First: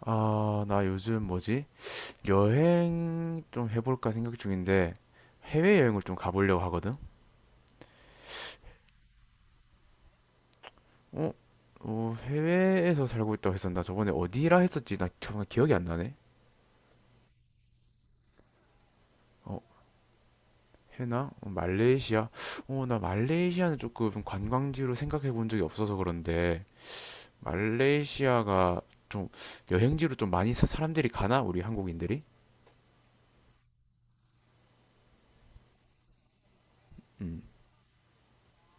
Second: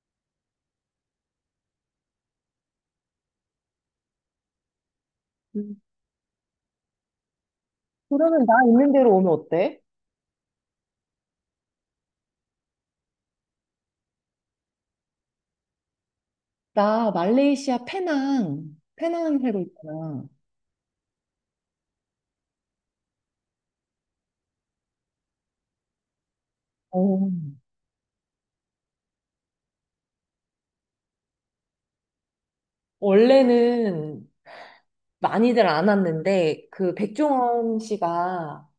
아, 나 요즘 뭐지? 여행 좀 해볼까 생각 중인데 음. 해외여행을 좀 가보려고 하거든? 그러면 나 있는 대로 오면 어때? 어? 어, 해외에서 살고 있다고 했었나? 저번에 어디라 했었지? 나 정말 기억이 안 나네. 나 말레이시아 페낭, 페낭 살고 어, 있잖아. 해나? 어, 말레이시아? 어, 나 말레이시아는 조금 관광지로 생각해 본 적이 없어서 그런데 어. 말레이시아가 좀 여행지로 좀 많이 사람들이 가나? 우리 한국인들이? 원래는 많이들 안 왔는데 그 음. 백종원 씨가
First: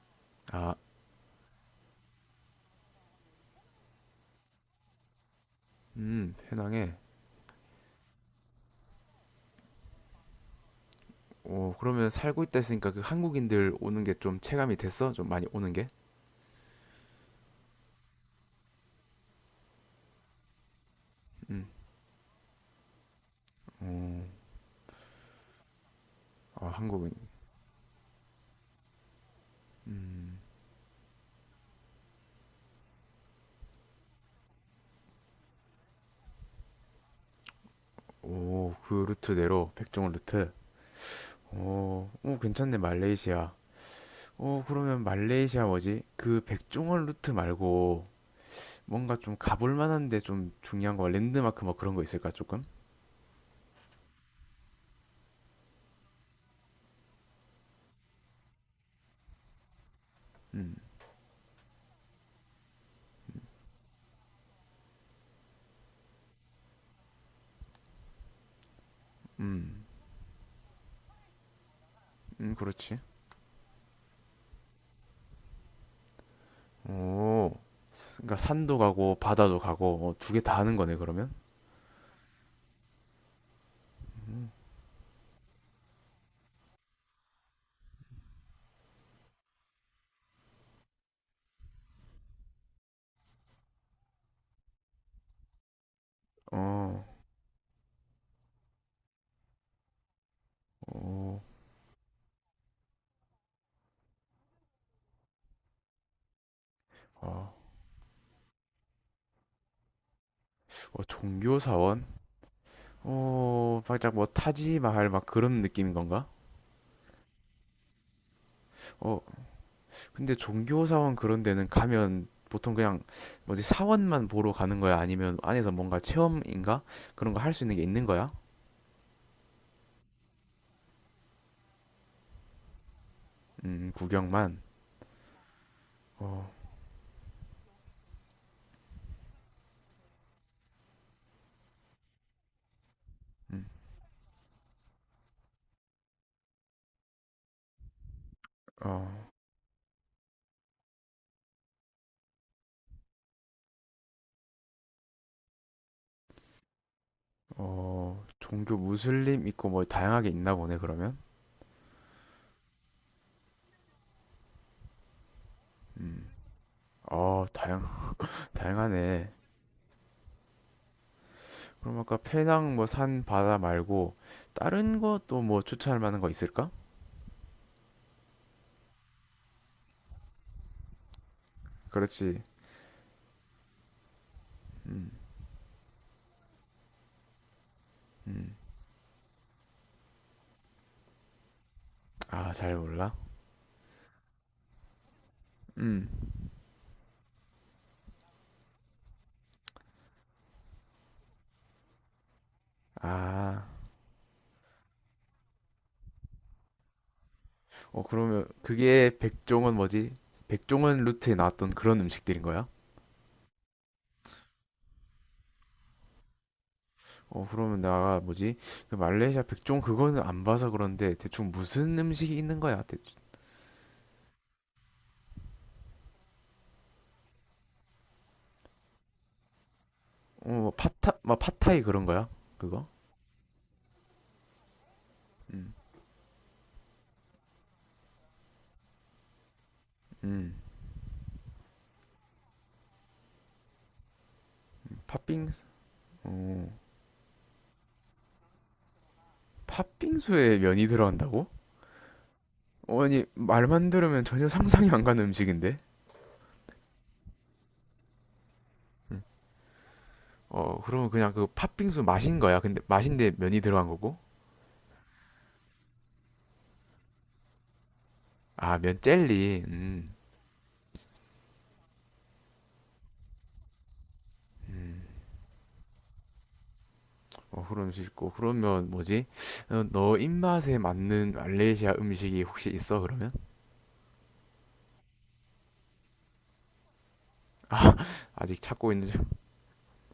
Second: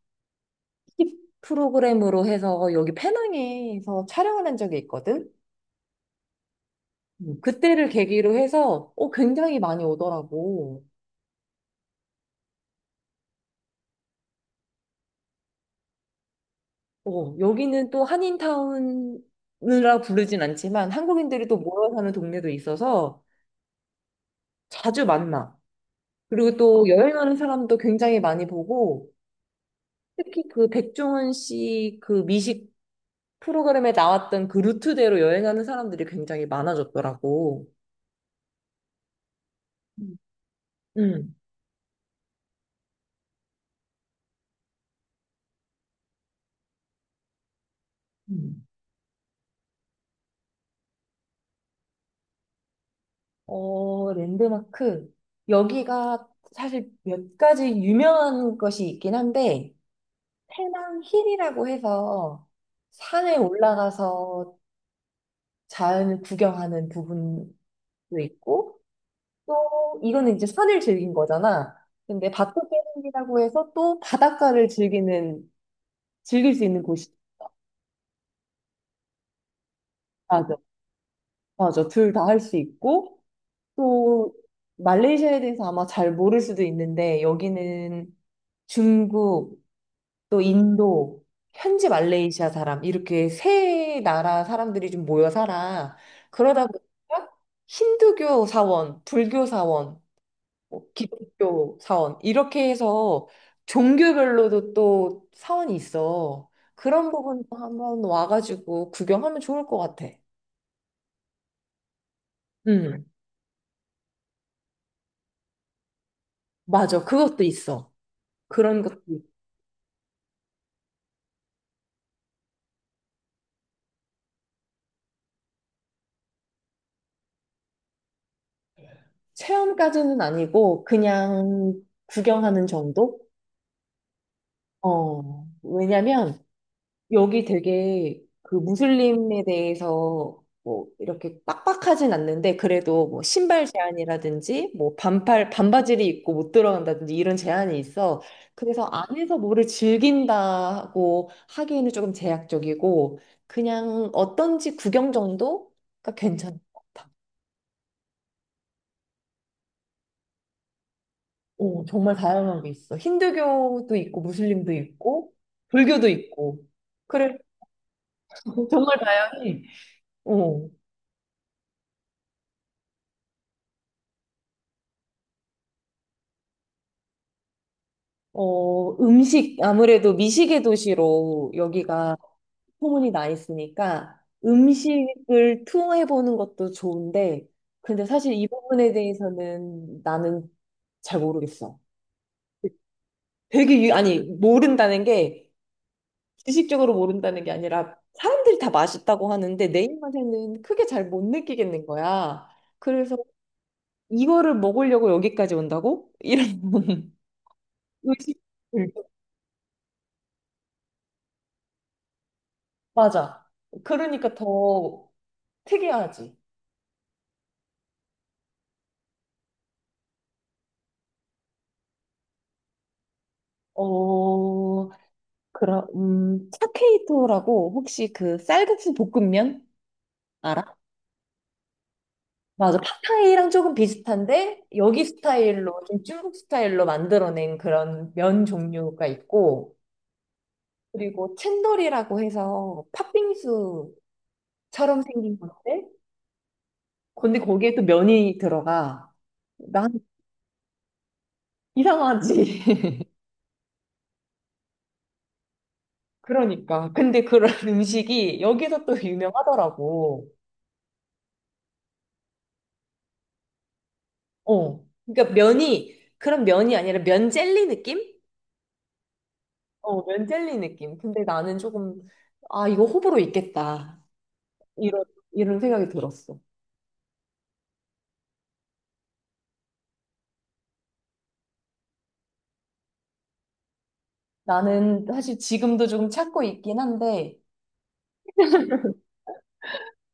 아, TV 프로그램으로 해서 여기 페낭에서 촬영을 한 적이 있거든. 해낭에. 그때를 계기로 해서 굉장히 많이 오더라고. 어, 그러면 살고 있다 했으니까 그 한국인들 오는 게 좀 체감이 됐어? 좀 많이 오는 게? 어, 여기는 또 한인타운이라 부르진 않지만 한국인들이 또 음. 모여 사는 동네도 있어서 어, 자주 만나. 그리고 아, 또 한국인. 여행하는 사람도 굉장히 많이 보고, 음. 특히 그 백종원 씨 그 미식 프로그램에 나왔던 그 루트대로 여행하는 사람들이 굉장히 많아졌더라고. 오, 그 루트대로 백종원 음. 루트. 음. 어, 어, 괜찮네 말레이시아. 어, 그러면 말레이시아 뭐지? 그 백종원 루트 말고 음. 뭔가 좀 가볼 만한데 좀 중요한 거 랜드마크 뭐 그런 거 있을까 조금? 어, 랜드마크. 여기가 사실 몇 가지 유명한 것이 있긴 한데, 음, 태낭 힐이라고 해서 산에 올라가서 자연을 구경하는 부분도 있고, 음, 또 이거는 이제 산을 즐긴 거잖아. 근데 바토 그렇지. 게임이라고 해서 또 바닷가를 즐기는 즐길 수 있는 곳이 있어. 오, 그러니까 산도 가고 바다도 가고 어, 두개 맞아, 다 하는 거네 그러면? 맞아. 둘 다 할 수 있고 또 말레이시아에 대해서 아마 잘 모를 수도 있는데 여기는 중국 또 인도 현지 말레이시아 사람 이렇게 세 나라 사람들이 좀 모여 살아. 그러다 어, 보니까 힌두교 사원, 불교 사원 뭐 어, 기독교 사원 이렇게 해서 종교별로도 또 사원이 있어. 그런 아. 부분도 한번 와가지고 구경하면 좋을 것 같아. 어, 종교사원? 음. 어, 살짝 뭐 타지마할 막 그런 느낌인 건가? 맞아. 그것도 있어. 그런 것도 어, 있- 근데 종교사원 그런 데는 가면 보통 그냥 뭐지, 사원만 보러 가는 거야? 아니면 안에서 뭔가 체험인가? 그런 거 할 수 있는 게 있는 거야? 체험까지는 아니고 그냥 구경하는 정도? 구경만. 어, 왜냐면 어, 여기 되게 그 무슬림에 대해서 뭐 이렇게 빡빡하진 않는데 그래도 뭐 음, 신발 제한이라든지 뭐 반팔 반바지를 입고 못 들어간다든지 이런 제한이 있어. 그래서 어, 안에서 뭐를 즐긴다고 하기에는 조금 제약적이고 그냥 어떤지 구경 정도가 괜찮은 것 같아. 어, 종교 무슬림 있고 뭐 다양하게 있나 보네, 그러면? 오, 정말 다양한 게 있어. 힌두교도 있고 무슬림도 있고 불교도 음, 있고. 그래, 어, 다양, 정말 다양하네. 다양해. 어. 그럼 아까 페낭 뭐 산 바다 말고 다른 것도 뭐 추천할 만한 거 있을까? 어, 음식, 아무래도 미식의 도시로 여기가 그렇지. 소문이 나 있으니까 음, 음식을 투어해보는 것도 좋은데, 근데 사실 이 음. 부분에 대해서는 나는 잘 모르겠어. 아, 잘 몰라? 되게, 유, 아니, 모른다는 게, 음. 지식적으로 모른다는 게 아니라, 사람들이 다 맛있다고 하는데, 내 입맛에는 크게 잘 못 느끼겠는 거야. 그래서 아, 이거를 먹으려고 여기까지 온다고? 이런 어, 의식. 그러면 그게 백종원 뭐지? 백종원 루트에 나왔던 그런 음식들인 거야? 맞아. 그러니까 더 특이하지? 어, 그러면 나 뭐지? 그 말레이시아 백종 그거는 안 봐서 그런데 대충 무슨 음식이 있는 거야? 대충. 어, 그럼, 차케이토라고 혹시 그 쌀국수 볶음면 어, 뭐 알아? 파타, 막 파타이 그런 거야? 맞아. 그거? 팟타이랑 조금 비슷한데, 여기 음, 스타일로, 좀 중국 스타일로 만들어낸 그런 면 종류가 있고, 음. 그리고 챈돌이라고 해서 팥빙수처럼 생긴 팥빙수? 건데, 어, 근데 거기에 또 면이 들어가. 난 팥빙수에 면이 들어간다고? 이상하지. 어, 아니, 말만 들으면 전혀 상상이 안 가는 음식인데? 그러니까. 근데 그런 음식이 여기서 또 음. 유명하더라고. 어, 그러면 그냥 그 팥빙수 맛인 거야? 근데 맛인데 면이 들어간 거고? 어, 그러니까 면이 그런 면이 아니라 면 젤리 느낌? 아, 면 젤리. 어, 음. 면젤리 느낌. 근데 나는 조금, 아, 이거 호불호 있겠다. 이런, 이런 생각이 들었어. 어, 그런 음식 있고. 그러면 뭐지? 어, 너 입맛에 맞는 말레이시아 음식이 혹시 있어, 그러면? 나는 사실 지금도 조금 찾고 있긴 한데, 아직 찾고 있는지.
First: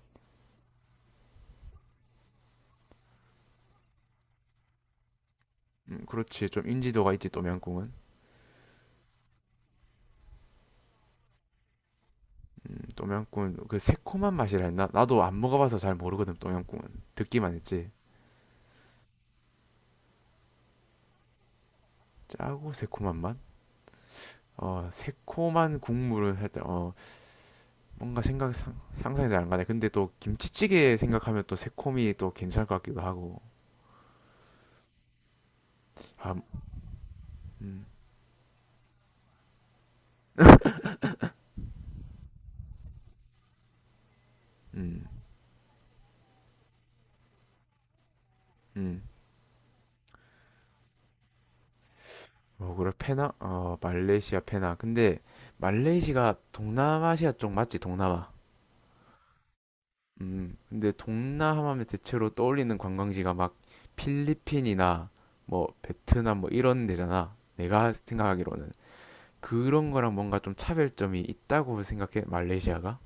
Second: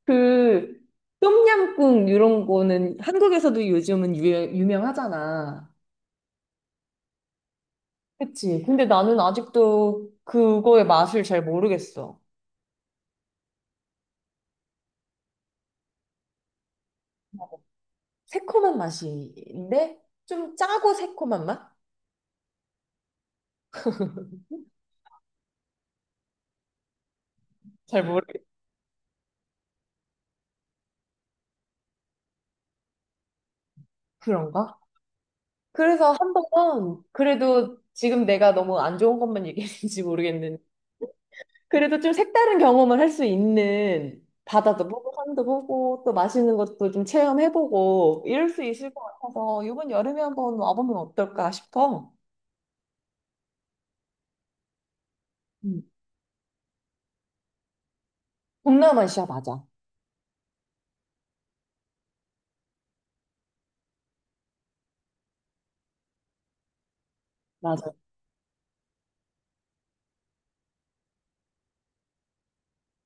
그, 똠얌꿍 이런 거는 한국에서도 요즘은 유명하잖아. 그렇지. 좀 인지도가 있지, 똠양꿍은. 그치. 근데 나는 아직도 그거의 맛을 잘 모르겠어. 똠양꿍은 그 새콤한 맛이라 했나? 나도 안 먹어봐서 잘 모르거든, 똠양꿍은. 듣기만 했지. 새콤한 맛인데, 좀 짜고 새콤한 맛? 짜고 새콤한 맛? 어, 새콤한 국물을 살짝, 어, 잘 뭔가 모르겠어. 생각, 상, 상상이 잘 안 가네. 근데 또 김치찌개 생각하면 또 새콤이 또 괜찮을 것 같기도 하고. 그런가? 그래서 아, 한번 그래도 음, 지금 내가 너무 안 좋은 것만 얘기했는지 모르겠는 그래도 좀 색다른 경험을 할 수 있는 바다도 음, 보고 산도 보고 또 맛있는 것도 좀 체험해보고 이럴 수 있을 것 음. 같아서 이번 여름에 한번 와보면 어떨까 싶어. 어, 그래, 페낭? 어, 말레이시아 페낭. 근데 음. 말레이시아가 동남아시아 쪽 맞지? 동남아. 동남아시아 맞아. 근데 동남아면 대체로 떠올리는 관광지가 막 필리핀이나 뭐 베트남 뭐 이런 데잖아. 내가 맞아. 생각하기로는. 그런 거랑 뭔가 좀 차별점이 있다고 생각해, 말레이시아가?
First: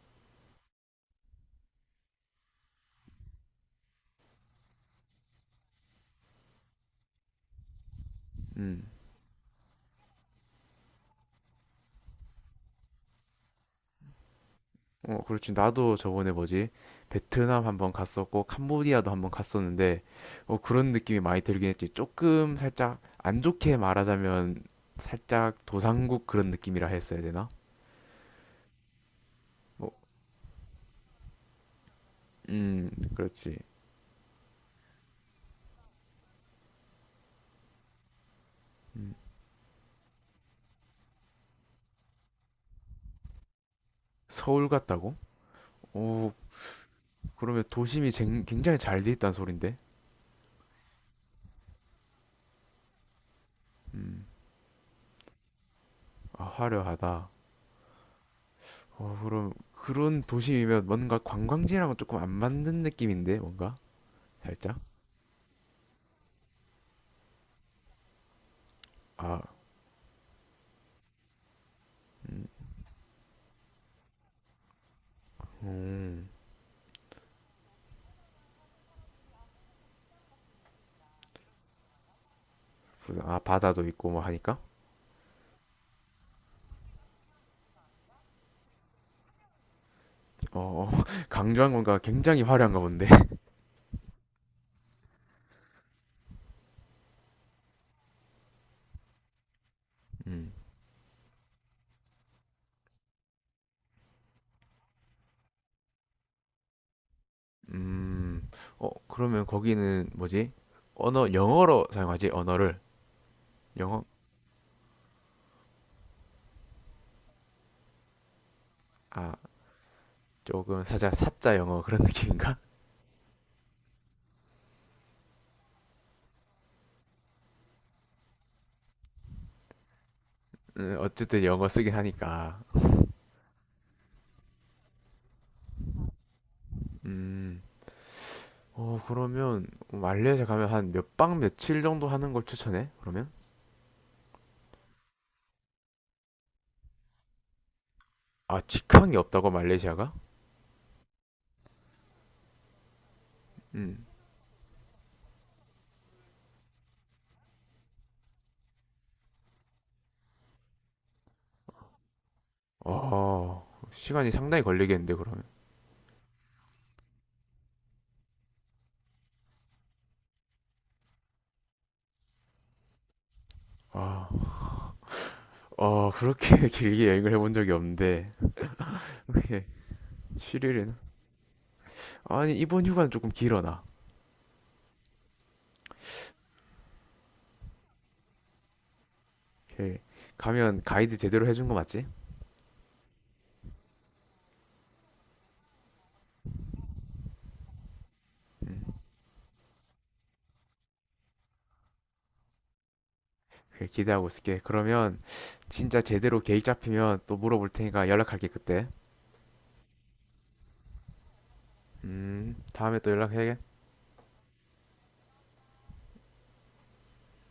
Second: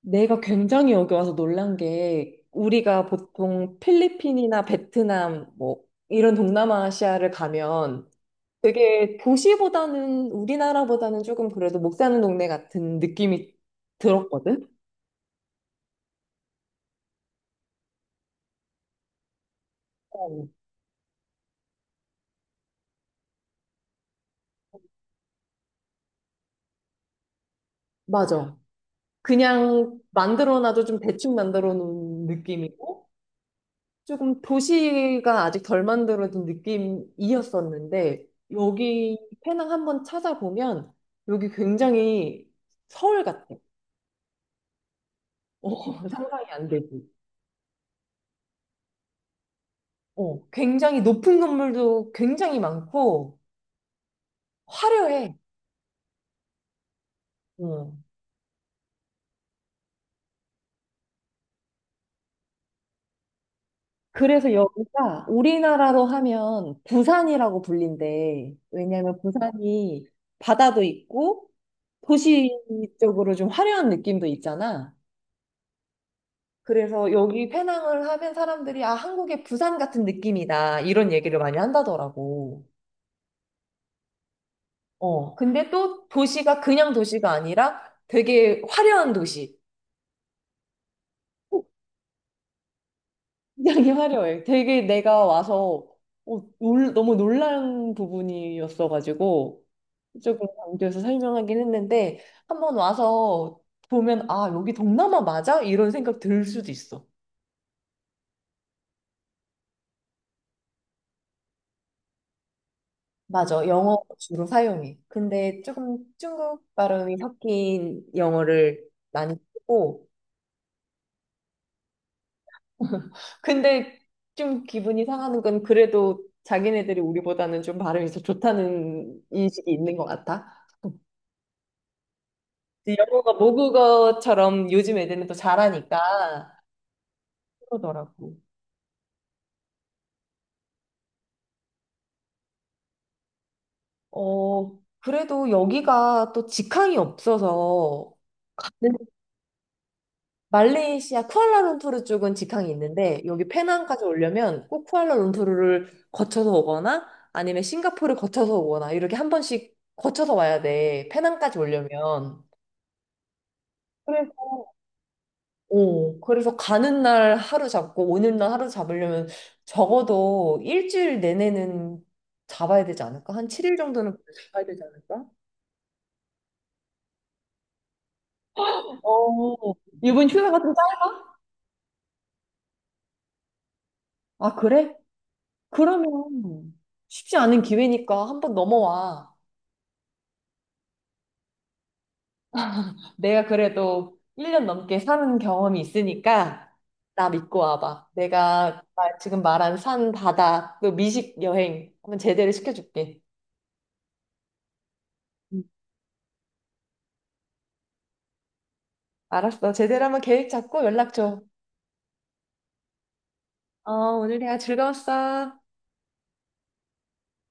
내가 굉장히 여기 와서 놀란 게 우리가 보통 필리핀이나 베트남 뭐 이런 동남아시아를 가면 음. 되게 도시보다는 우리나라보다는 조금 그래도 목 사는 동네 같은 느낌이 들었거든? 어, 그렇지. 나도 저번에 뭐지? 베트남 한번 갔었고, 캄보디아도 한번 갔었는데, 어, 어, 그런 느낌이 많이 들긴 했지. 조금 살짝 안 좋게 말하자면, 살짝 도상국 그런 느낌이라 했어야 되나? 맞아. 뭐, 그냥 만들어놔도 좀 대충 만들어 놓은 느낌이고, 그렇지. 조금 도시가 아직 덜 만들어진 느낌이었었는데, 음. 여기 페낭 한번 찾아보면, 여기 굉장히 서울 같아. 서울 같다고? 어, 오, 상상이 안 되지. 그러면 도심이 굉장히 잘 돼 있다는 소린데? 어, 굉장히 높은 건물도 굉장히 많고, 음, 화려해. 아, 화려하다. 어. 어, 그럼 그런 도심이면 뭔가 관광지랑은 조금 안 맞는 느낌인데, 뭔가? 그래서 살짝? 여기가 우리나라로 하면 부산이라고 불린대. 왜냐면 아, 부산이 바다도 있고 음. 도시 적으로 좀 화려한 느낌도 있잖아. 음. 그래서 여기 페낭을 하면 사람들이 아, 한국의 부산 같은 느낌이다. 이런 얘기를 많이 한다더라고. 아, 바다도 있고 뭐 하니까 어. 근데 또 도시가 그냥 도시가 아니라 되게 화려한 도시. 어, 어, 어, 강조한 건가? 굉장히 화려한가 본데. 굉장히 화려해. 되게 내가 와서 너무 놀란 부분이었어가지고. 조금 음, 강조해서 설명하긴 했는데 한번 와서 보면 아 여기 동남아 맞아? 이런 생각 들 수도 있어. 음, 어, 그러면 거기는 뭐지, 언어 영어로 사용하지, 언어를. 맞아. 영어 영어. 주로 사용해. 근데 조금 중국 발음이 섞인 영어를 많이 아, 쓰고 조금 사자 사자 영어 그런 느낌인가? 근데 좀 기분이 상하는 건 그래도 자기네들이 우리보다는 좀 발음이 더 좋다는 인식이 있는 것 같아. 어쨌든 영어 쓰긴 하니까. 영어가 모국어처럼 요즘 애들은 또 잘하니까 음. 그러더라고. 어, 그러면 말레이시아 가면 한 몇 박 며칠 정도 하는 걸 추천해, 그러면? 어, 그래도 여기가 또 직항이 없어서 아, 네. 직항이 없다고 말레이시아가? 말레이시아 쿠알라룸푸르 쪽은 직항이 있는데 여기 음. 페낭까지 오려면 꼭 쿠알라룸푸르를 거쳐서 오거나 아니면 싱가포르 거쳐서 오거나 이렇게 한 번씩 거쳐서 와야 돼. 페낭까지 오려면. 어, 시간이 그래서 상당히 걸리겠는데, 그러면? 어, 그래서 가는 날 하루 잡고 오는 날 하루 잡으려면 적어도 일주일 내내는 잡아야 되지 않을까? 한 7일 정도는 아, 잡아야 되지 않을까? 어, 그렇게 길게 여행을 해본 적이 없는데, 이렇게, 어, 이번 휴가가 좀 짧... 7일은? 아니, 이번 휴가는 조금 길어, 나. 아, 그래? 그러면 쉽지 않은 기회니까 한번 넘어와. 이렇게 가면 가이드 제대로 해준 거 맞지? 내가 그래도 1년 넘게 사는 경험이 있으니까 나 믿고 와봐. 내가 나 지금 말한 산, 바다, 그 미식 여행 한번 제대로 시켜줄게. 이렇게 기대하고 있을게. 그러면 응. 진짜 제대로 계획 잡히면 또 물어볼 테니까 연락할게, 그때. 알았어. 제대로 한번 계획 잡고 연락 줘. 다음에 또 연락해. 어, 오늘 대화 즐거웠어.